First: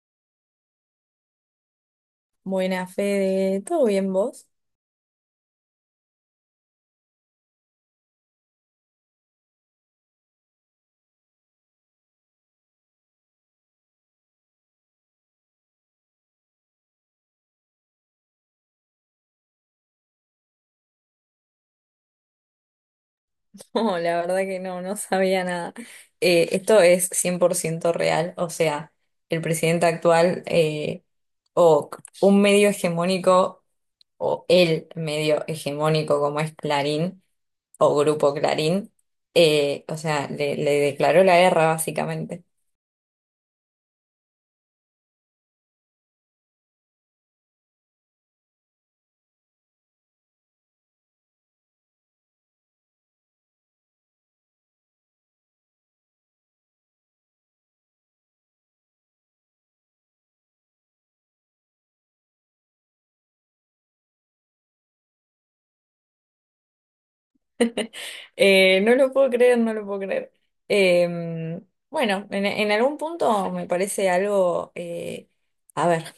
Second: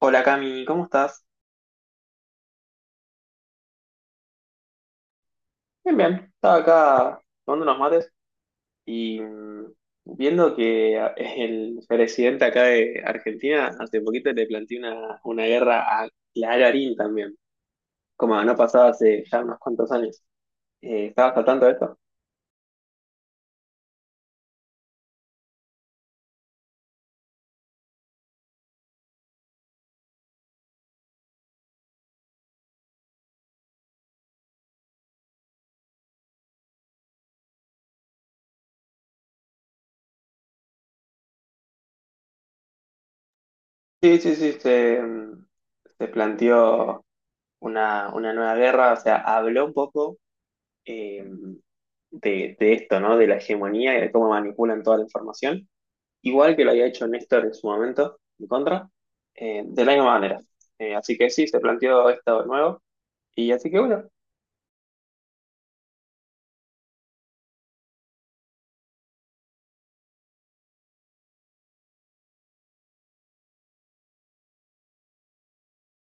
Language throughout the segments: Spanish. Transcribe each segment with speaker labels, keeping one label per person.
Speaker 1: Hola Cami, ¿cómo estás?
Speaker 2: Buena, Fede. ¿Todo bien vos?
Speaker 1: Bien, bien. Estaba acá tomando unos mates y viendo que el presidente acá de Argentina hace poquito le planteó una guerra a Clarín también, como no pasaba hace ya unos cuantos años. ¿Estabas al tanto de esto?
Speaker 2: No, la verdad que no sabía nada. Esto es 100% real, o sea, el presidente actual o un medio hegemónico o el medio hegemónico como es Clarín o Grupo Clarín, o sea, le declaró la guerra básicamente.
Speaker 1: Sí, sí, sí, se planteó una nueva guerra, o sea, habló un poco eh, de esto, ¿no? De la hegemonía y de cómo manipulan toda la información. Igual que lo había hecho Néstor en su momento, en contra, de la misma manera. Así que sí, se planteó esto de nuevo. Y así que bueno,
Speaker 2: No lo puedo creer, no lo puedo creer. Eh, bueno, en algún punto me parece algo, a ver,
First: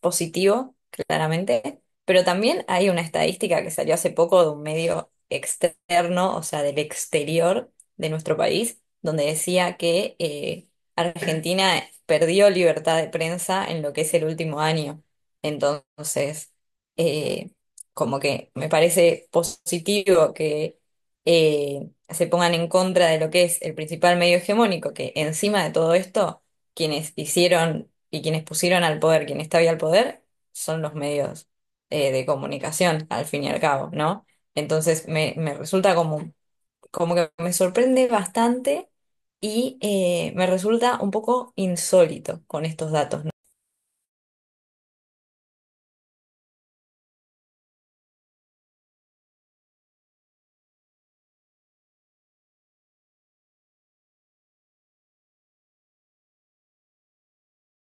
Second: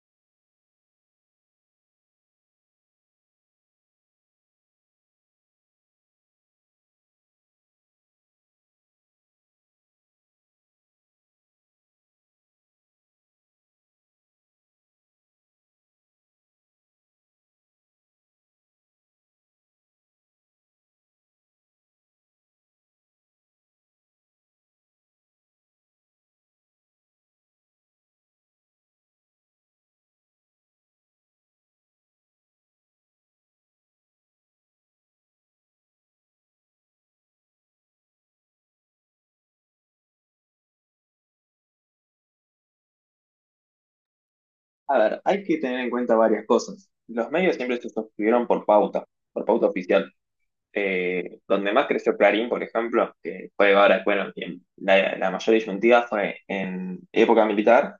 Speaker 2: positivo, claramente, pero también hay una estadística que salió hace poco de un medio externo, o sea, del exterior de nuestro país, donde decía que Argentina perdió libertad de prensa en lo que es el último año. Entonces, eh, como que me parece positivo que se pongan en contra de lo que es el principal medio hegemónico, que encima de todo esto quienes hicieron y quienes pusieron al poder, quien está al poder, son los medios de comunicación, al fin y al cabo, ¿no? Entonces me resulta como, como que me sorprende bastante y me resulta un poco insólito con estos datos, ¿no?
Speaker 1: a ver, hay que tener en cuenta varias cosas. Los medios siempre se suscribieron por pauta oficial. Donde más creció Clarín, por ejemplo, que fue ahora, bueno, en la mayor disyuntiva fue en época militar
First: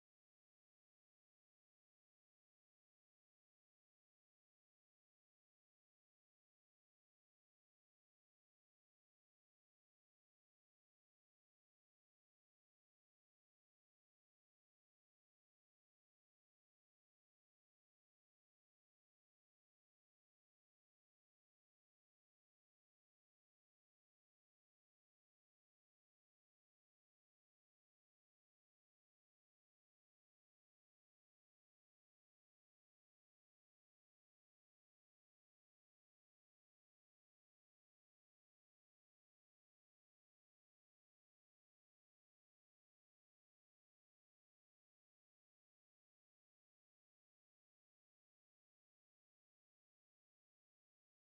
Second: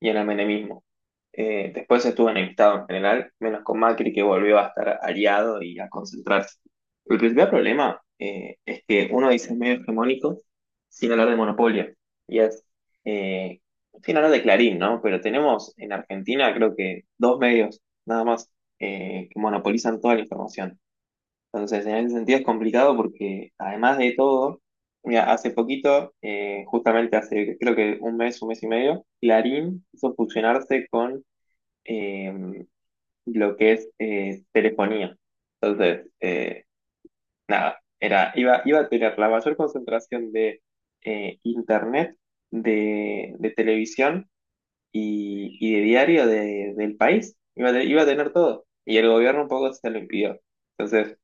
Speaker 1: y en el menemismo. Después estuvo enemistado en general, menos con Macri que volvió a estar aliado y a concentrarse. El principal problema es que uno dice medio hegemónico sin hablar de monopolio. Y es, eh, Sin hablar de Clarín, ¿no? Pero tenemos en Argentina creo que dos medios nada más que monopolizan toda la información. Entonces, en ese sentido es complicado porque además de todo, mira, hace poquito, justamente hace creo que un mes y medio, Clarín hizo fusionarse con eh, lo que es telefonía. Entonces, nada, iba a tener la mayor concentración de internet, de televisión y de diario del país. Iba a, iba a tener todo. Y el gobierno un poco se lo impidió. Entonces,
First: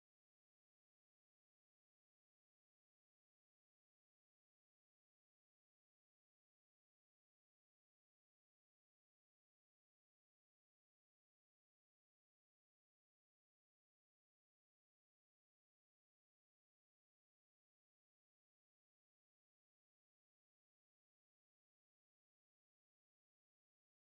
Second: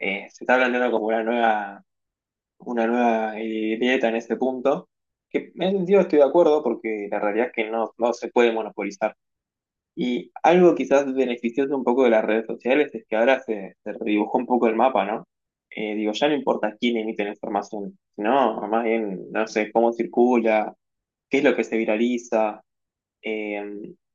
Speaker 1: se está planteando como una nueva dieta en este punto, que en ese sentido estoy de acuerdo porque la realidad es que no, no se puede monopolizar. Y algo quizás beneficioso un poco de las redes sociales es que ahora se, se redibujó un poco el mapa, ¿no? Digo, ya no importa quién emite la información, sino más bien, no sé, cómo circula, qué es lo que se viraliza, eh,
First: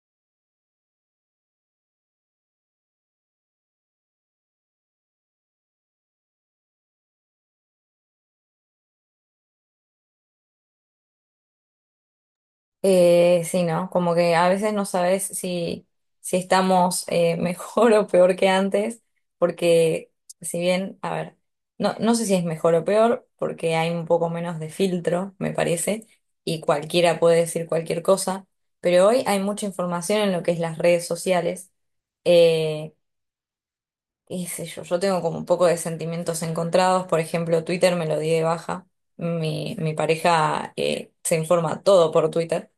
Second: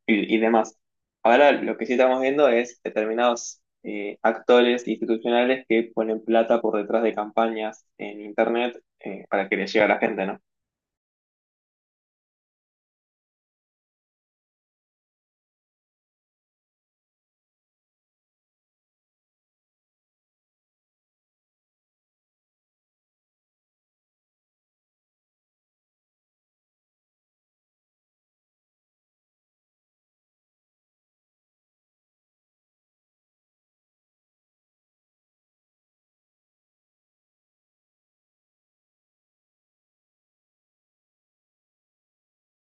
Speaker 1: y demás. Ahora lo que sí estamos viendo es determinados actores institucionales que ponen plata por detrás de campañas en internet para que les llegue a la gente, ¿no?
Speaker 2: Sí, ¿no? Como que a veces no sabes si estamos mejor o peor que antes, porque si bien, a ver, no, no sé si es mejor o peor, porque hay un poco menos de filtro, me parece, y cualquiera puede decir cualquier cosa, pero hoy hay mucha información en lo que es las redes sociales. eh, Qué sé yo, yo tengo como un poco de sentimientos encontrados, por ejemplo, Twitter me lo di de baja, mi pareja se informa todo por Twitter,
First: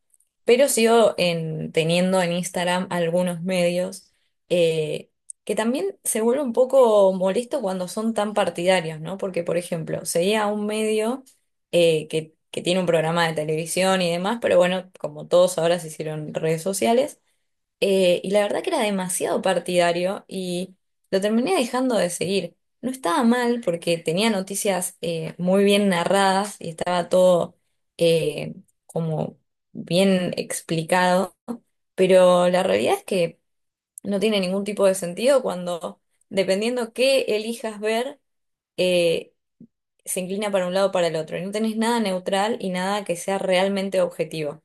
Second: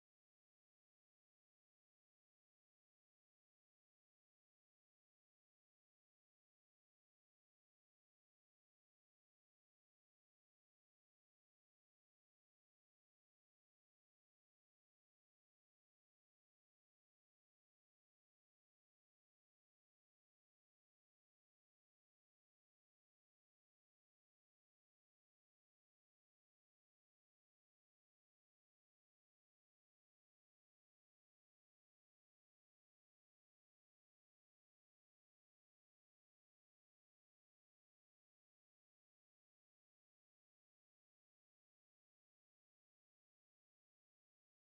Speaker 2: pero teniendo en Instagram algunos medios eh, que también se vuelve un poco molesto cuando son tan partidarios, ¿no? Porque, por ejemplo, seguía a un medio que tiene un programa de televisión y demás, pero bueno, como todos ahora se hicieron redes sociales. Y la verdad que era demasiado partidario y lo terminé dejando de seguir. No estaba mal porque tenía noticias muy bien narradas y estaba todo eh, como bien explicado, pero la realidad es que no tiene ningún tipo de sentido cuando, dependiendo qué elijas ver, eh, se inclina para un lado o para el otro. Y no tenés nada neutral y nada que sea realmente objetivo.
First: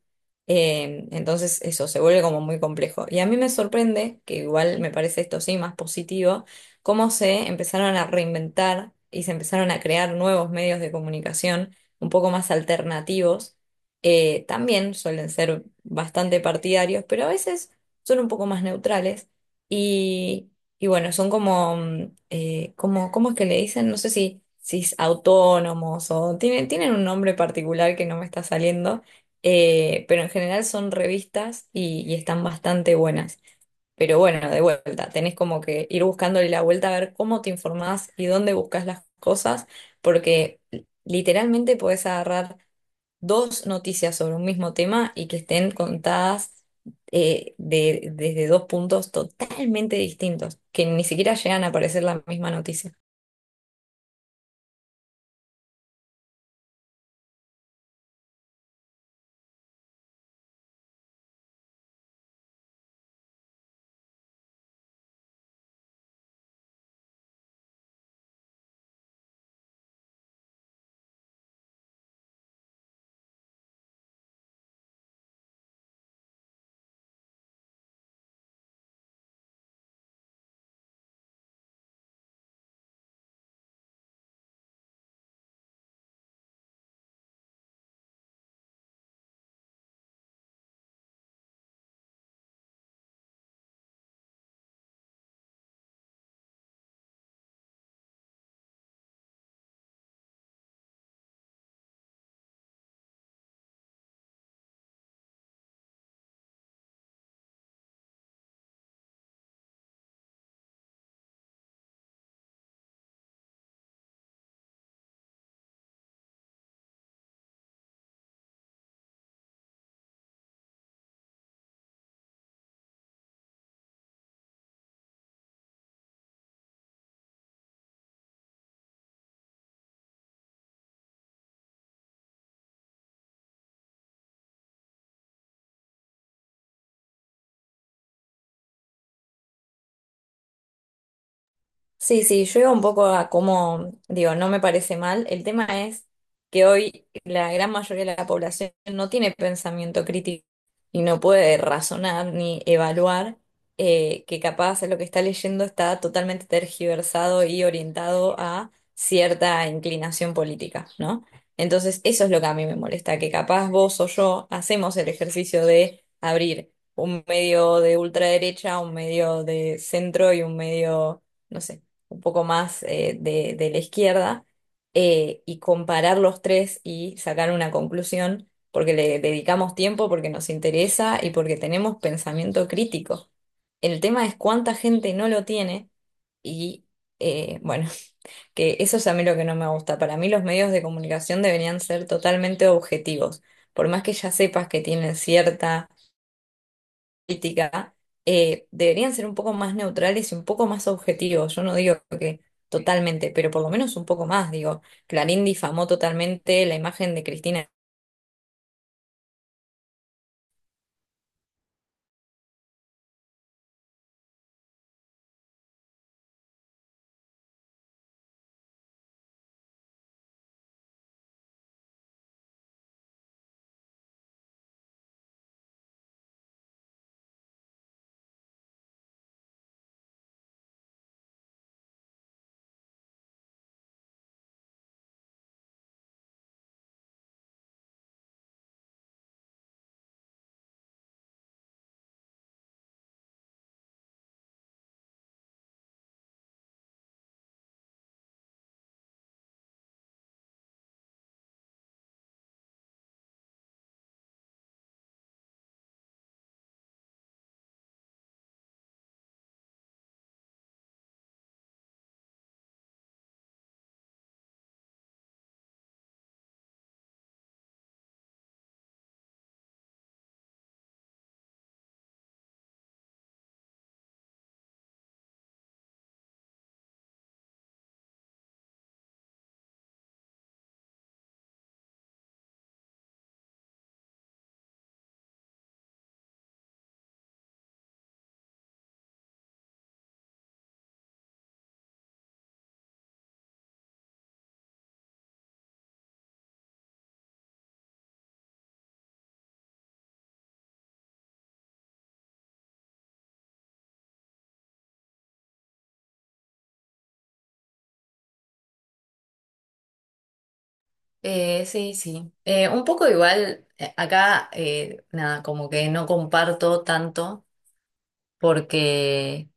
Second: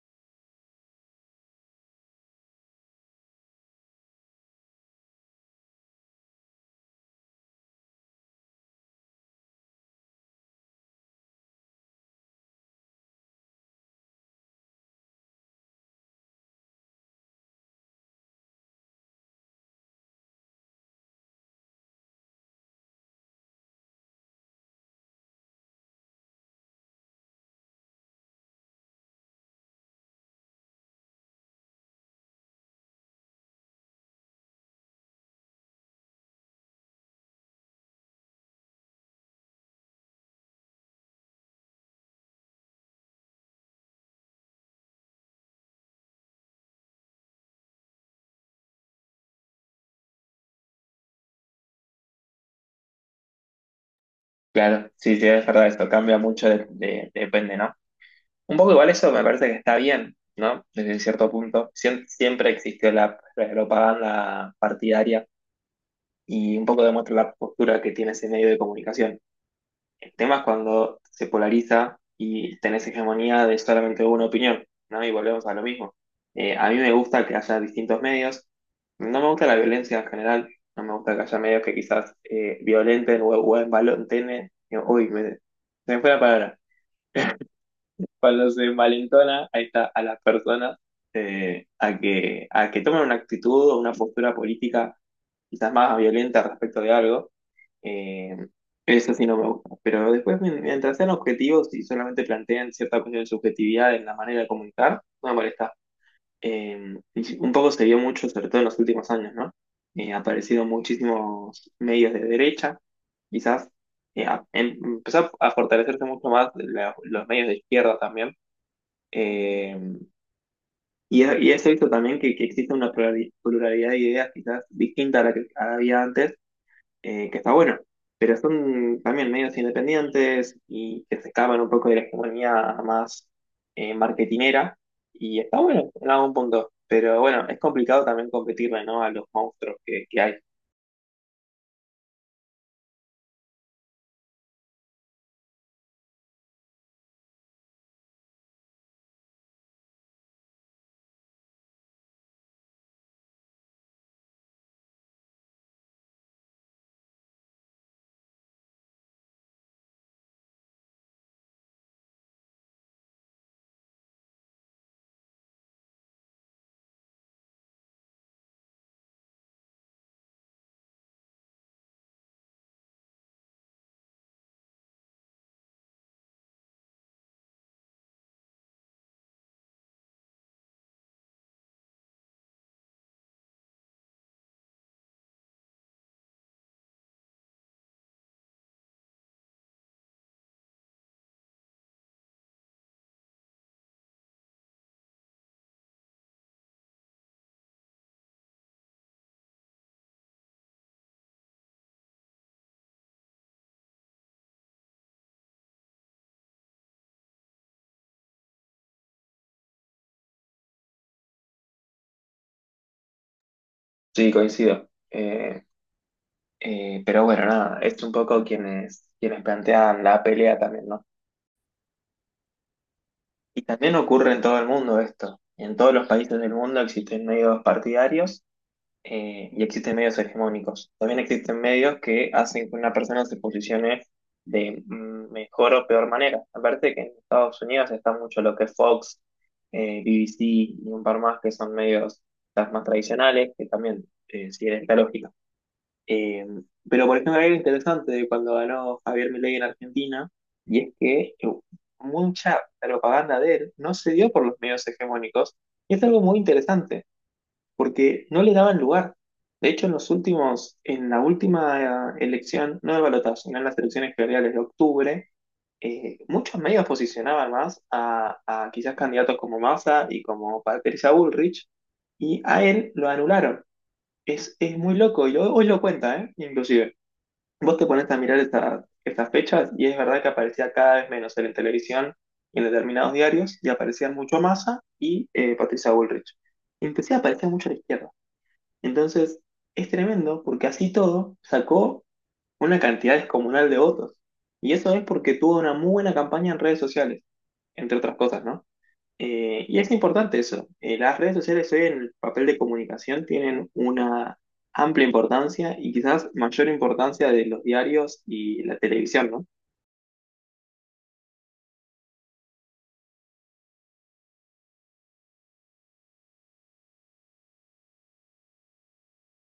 Speaker 2: Entonces eso se vuelve como muy complejo. Y a mí me sorprende, que igual me parece esto sí más positivo, cómo se empezaron a reinventar y se empezaron a crear nuevos medios de comunicación un poco más alternativos. También suelen ser bastante partidarios, pero a veces son un poco más neutrales. y bueno, son como ¿cómo es que le dicen? No sé si, si es autónomos o tienen un nombre particular que no me está saliendo, pero en general son revistas y están bastante buenas. Pero bueno, de vuelta, tenés como que ir buscándole la vuelta a ver cómo te informás y dónde buscas las cosas, porque literalmente podés agarrar dos noticias sobre un mismo tema y que estén contadas desde dos puntos totalmente distintos, que ni siquiera llegan a parecer la misma noticia.
Speaker 1: Claro, sí, sí, es verdad, esto cambia mucho, depende, ¿no? Un poco igual eso me parece que está bien, ¿no? Desde cierto punto. Siempre existió la propaganda partidaria y un poco demuestra la postura que tiene ese medio de comunicación. El tema es cuando se polariza y tenés hegemonía de solamente una opinión, ¿no? Y volvemos a lo mismo. A mí me gusta que haya distintos medios. No me gusta la violencia en general. No me gusta que haya medios que quizás violenten o envalenten. Uy, se me fue la palabra cuando se malentona ahí está, a las personas a que tomen una actitud o una postura política quizás más violenta respecto de algo. eh, Eso sí no me gusta. Pero después, mientras sean objetivos y solamente planteen cierta cuestión de subjetividad en la manera de comunicar, no me molesta. Y sí, un poco se vio mucho, sobre todo en los últimos años, ¿no? Ha aparecido muchísimos medios de derecha, quizás empezó a fortalecerse mucho más los medios de izquierda también eh, y he visto también que existe una pluralidad de ideas quizás distinta a la que había antes, que está bueno, pero son también medios independientes y que se escapan un poco de la hegemonía más marketinera y está bueno en algún punto, pero bueno, es complicado también competirle, ¿no? A los monstruos que hay.
Speaker 2: Sí, sí, yo iba un poco a cómo, digo, no me parece mal. El tema es que hoy la gran mayoría de la población no tiene pensamiento crítico y no puede razonar ni evaluar que capaz lo que está leyendo está totalmente tergiversado y orientado a cierta inclinación política, ¿no? Entonces, eso es lo que a mí me molesta, que capaz vos o yo hacemos el ejercicio de abrir un medio de ultraderecha, un medio de centro y un medio, no sé, un poco más de la izquierda, y comparar los tres y sacar una conclusión, porque le dedicamos tiempo, porque nos interesa y porque tenemos pensamiento crítico. El tema es cuánta gente no lo tiene y, bueno, que eso es a mí lo que no me gusta. Para mí los medios de comunicación deberían ser totalmente objetivos. Por más que ya sepas que tienen cierta política deberían ser un poco más neutrales y un poco más objetivos. Yo no digo que totalmente, pero por lo menos un poco más. Digo, Clarín difamó totalmente la imagen de Cristina.
Speaker 1: Sí, coincido. Pero bueno, nada, es un poco quienes, quienes plantean la pelea también, ¿no? Y también ocurre en todo el mundo esto. En todos los países del mundo existen medios partidarios y existen medios hegemónicos. También existen medios que hacen que una persona se posicione de mejor o peor manera. Aparte que en Estados Unidos está mucho lo que es Fox, BBC y un par más que son medios quizás más tradicionales, que también siguen esta lógica. Eh, pero por ejemplo, hay algo interesante de cuando ganó Javier Milei en Argentina, y es que mucha propaganda de él no se dio por los medios hegemónicos, y es algo muy interesante, porque no le daban lugar. De hecho, en los últimos, en la última elección, no de balotaje, sino en las elecciones generales de octubre, muchos medios posicionaban más a quizás candidatos como Massa y como Patricia Bullrich, y a él lo anularon. Es muy loco, y hoy lo cuenta, ¿eh? Inclusive. Vos te pones a mirar estas fechas y es verdad que aparecía cada vez menos él en la televisión y en determinados diarios y aparecían mucho Massa y Patricia Bullrich. Y empecé a aparecer mucho a la izquierda. Entonces es tremendo porque así todo sacó una cantidad descomunal de votos. Y eso es porque tuvo una muy buena campaña en redes sociales, entre otras cosas, ¿no? Y es importante eso. Las redes sociales hoy en el papel de comunicación tienen una amplia importancia y quizás mayor importancia de los diarios y la televisión, ¿no?
Speaker 2: Sí, sí. Un poco igual, acá, nada, como que no comparto tanto porque...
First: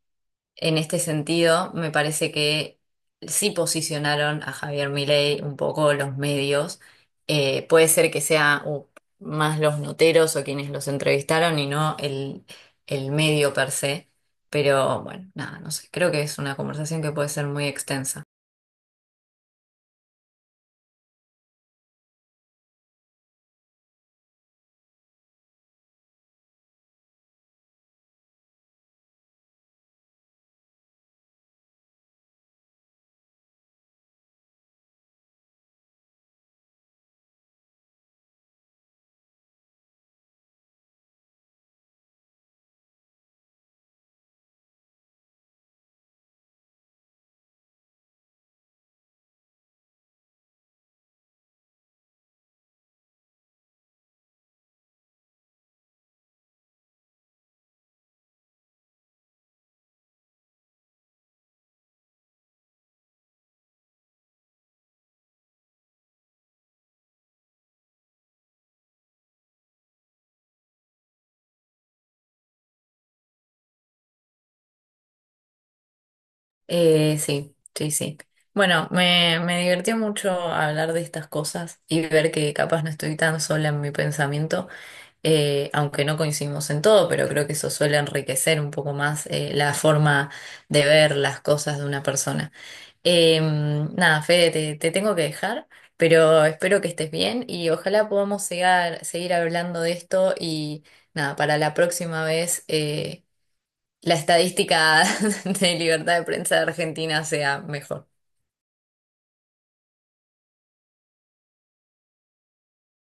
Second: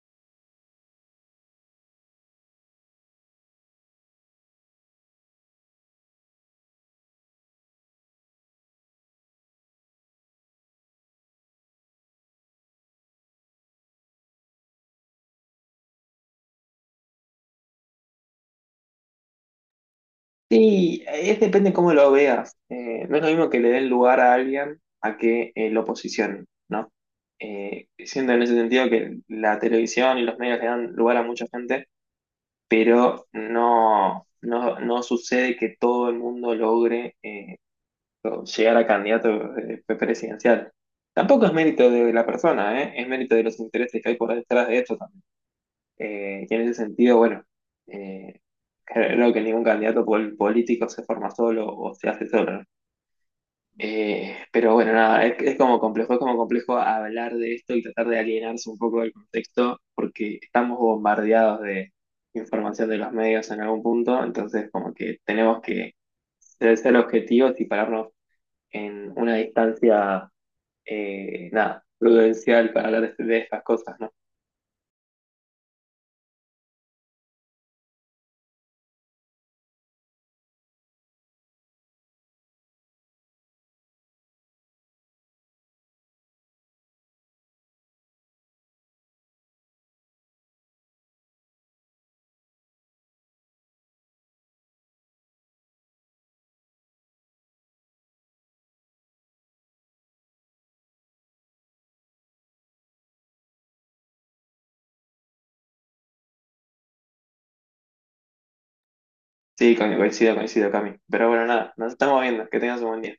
Speaker 2: En este sentido, me parece que sí posicionaron a Javier Milei un poco los medios. Puede ser que sea más los noteros o quienes los entrevistaron y no el medio per se. Pero bueno, nada, no sé. Creo que es una conversación que puede ser muy extensa.
Speaker 1: Sí, es depende cómo lo veas. No es lo mismo que le den lugar a alguien a que lo posicionen, ¿no? Siento en ese sentido que la televisión y los medios le dan lugar a mucha gente, pero no, no, no sucede que todo el mundo logre o llegar a candidato presidencial. Tampoco es mérito de la persona, ¿eh? Es mérito de los intereses que hay por detrás de esto también. Y en ese sentido, bueno, eh, creo que ningún candidato político se forma solo o se hace solo, ¿no? Pero bueno, nada, es como complejo hablar de esto y tratar de alienarse un poco del contexto porque estamos bombardeados de información de los medios en algún punto, entonces como que tenemos que ser objetivos y pararnos en una distancia, nada, prudencial para hablar de estas cosas, ¿no?
Speaker 2: Sí, sí, sí. Bueno, me divirtió mucho hablar de estas cosas y ver que capaz no estoy tan sola en mi pensamiento. Aunque no coincidimos en todo, pero creo que eso suele enriquecer un poco más la forma de ver las cosas de una persona. Eh, nada, Fede, te tengo que dejar, pero espero que estés bien y ojalá seguir hablando de esto y nada, para la próxima vez la estadística de libertad de prensa de Argentina sea mejor.
Speaker 1: Sí, coincido, coincido, Cami. Pero bueno, nada, nos estamos viendo. Que tengas un buen día.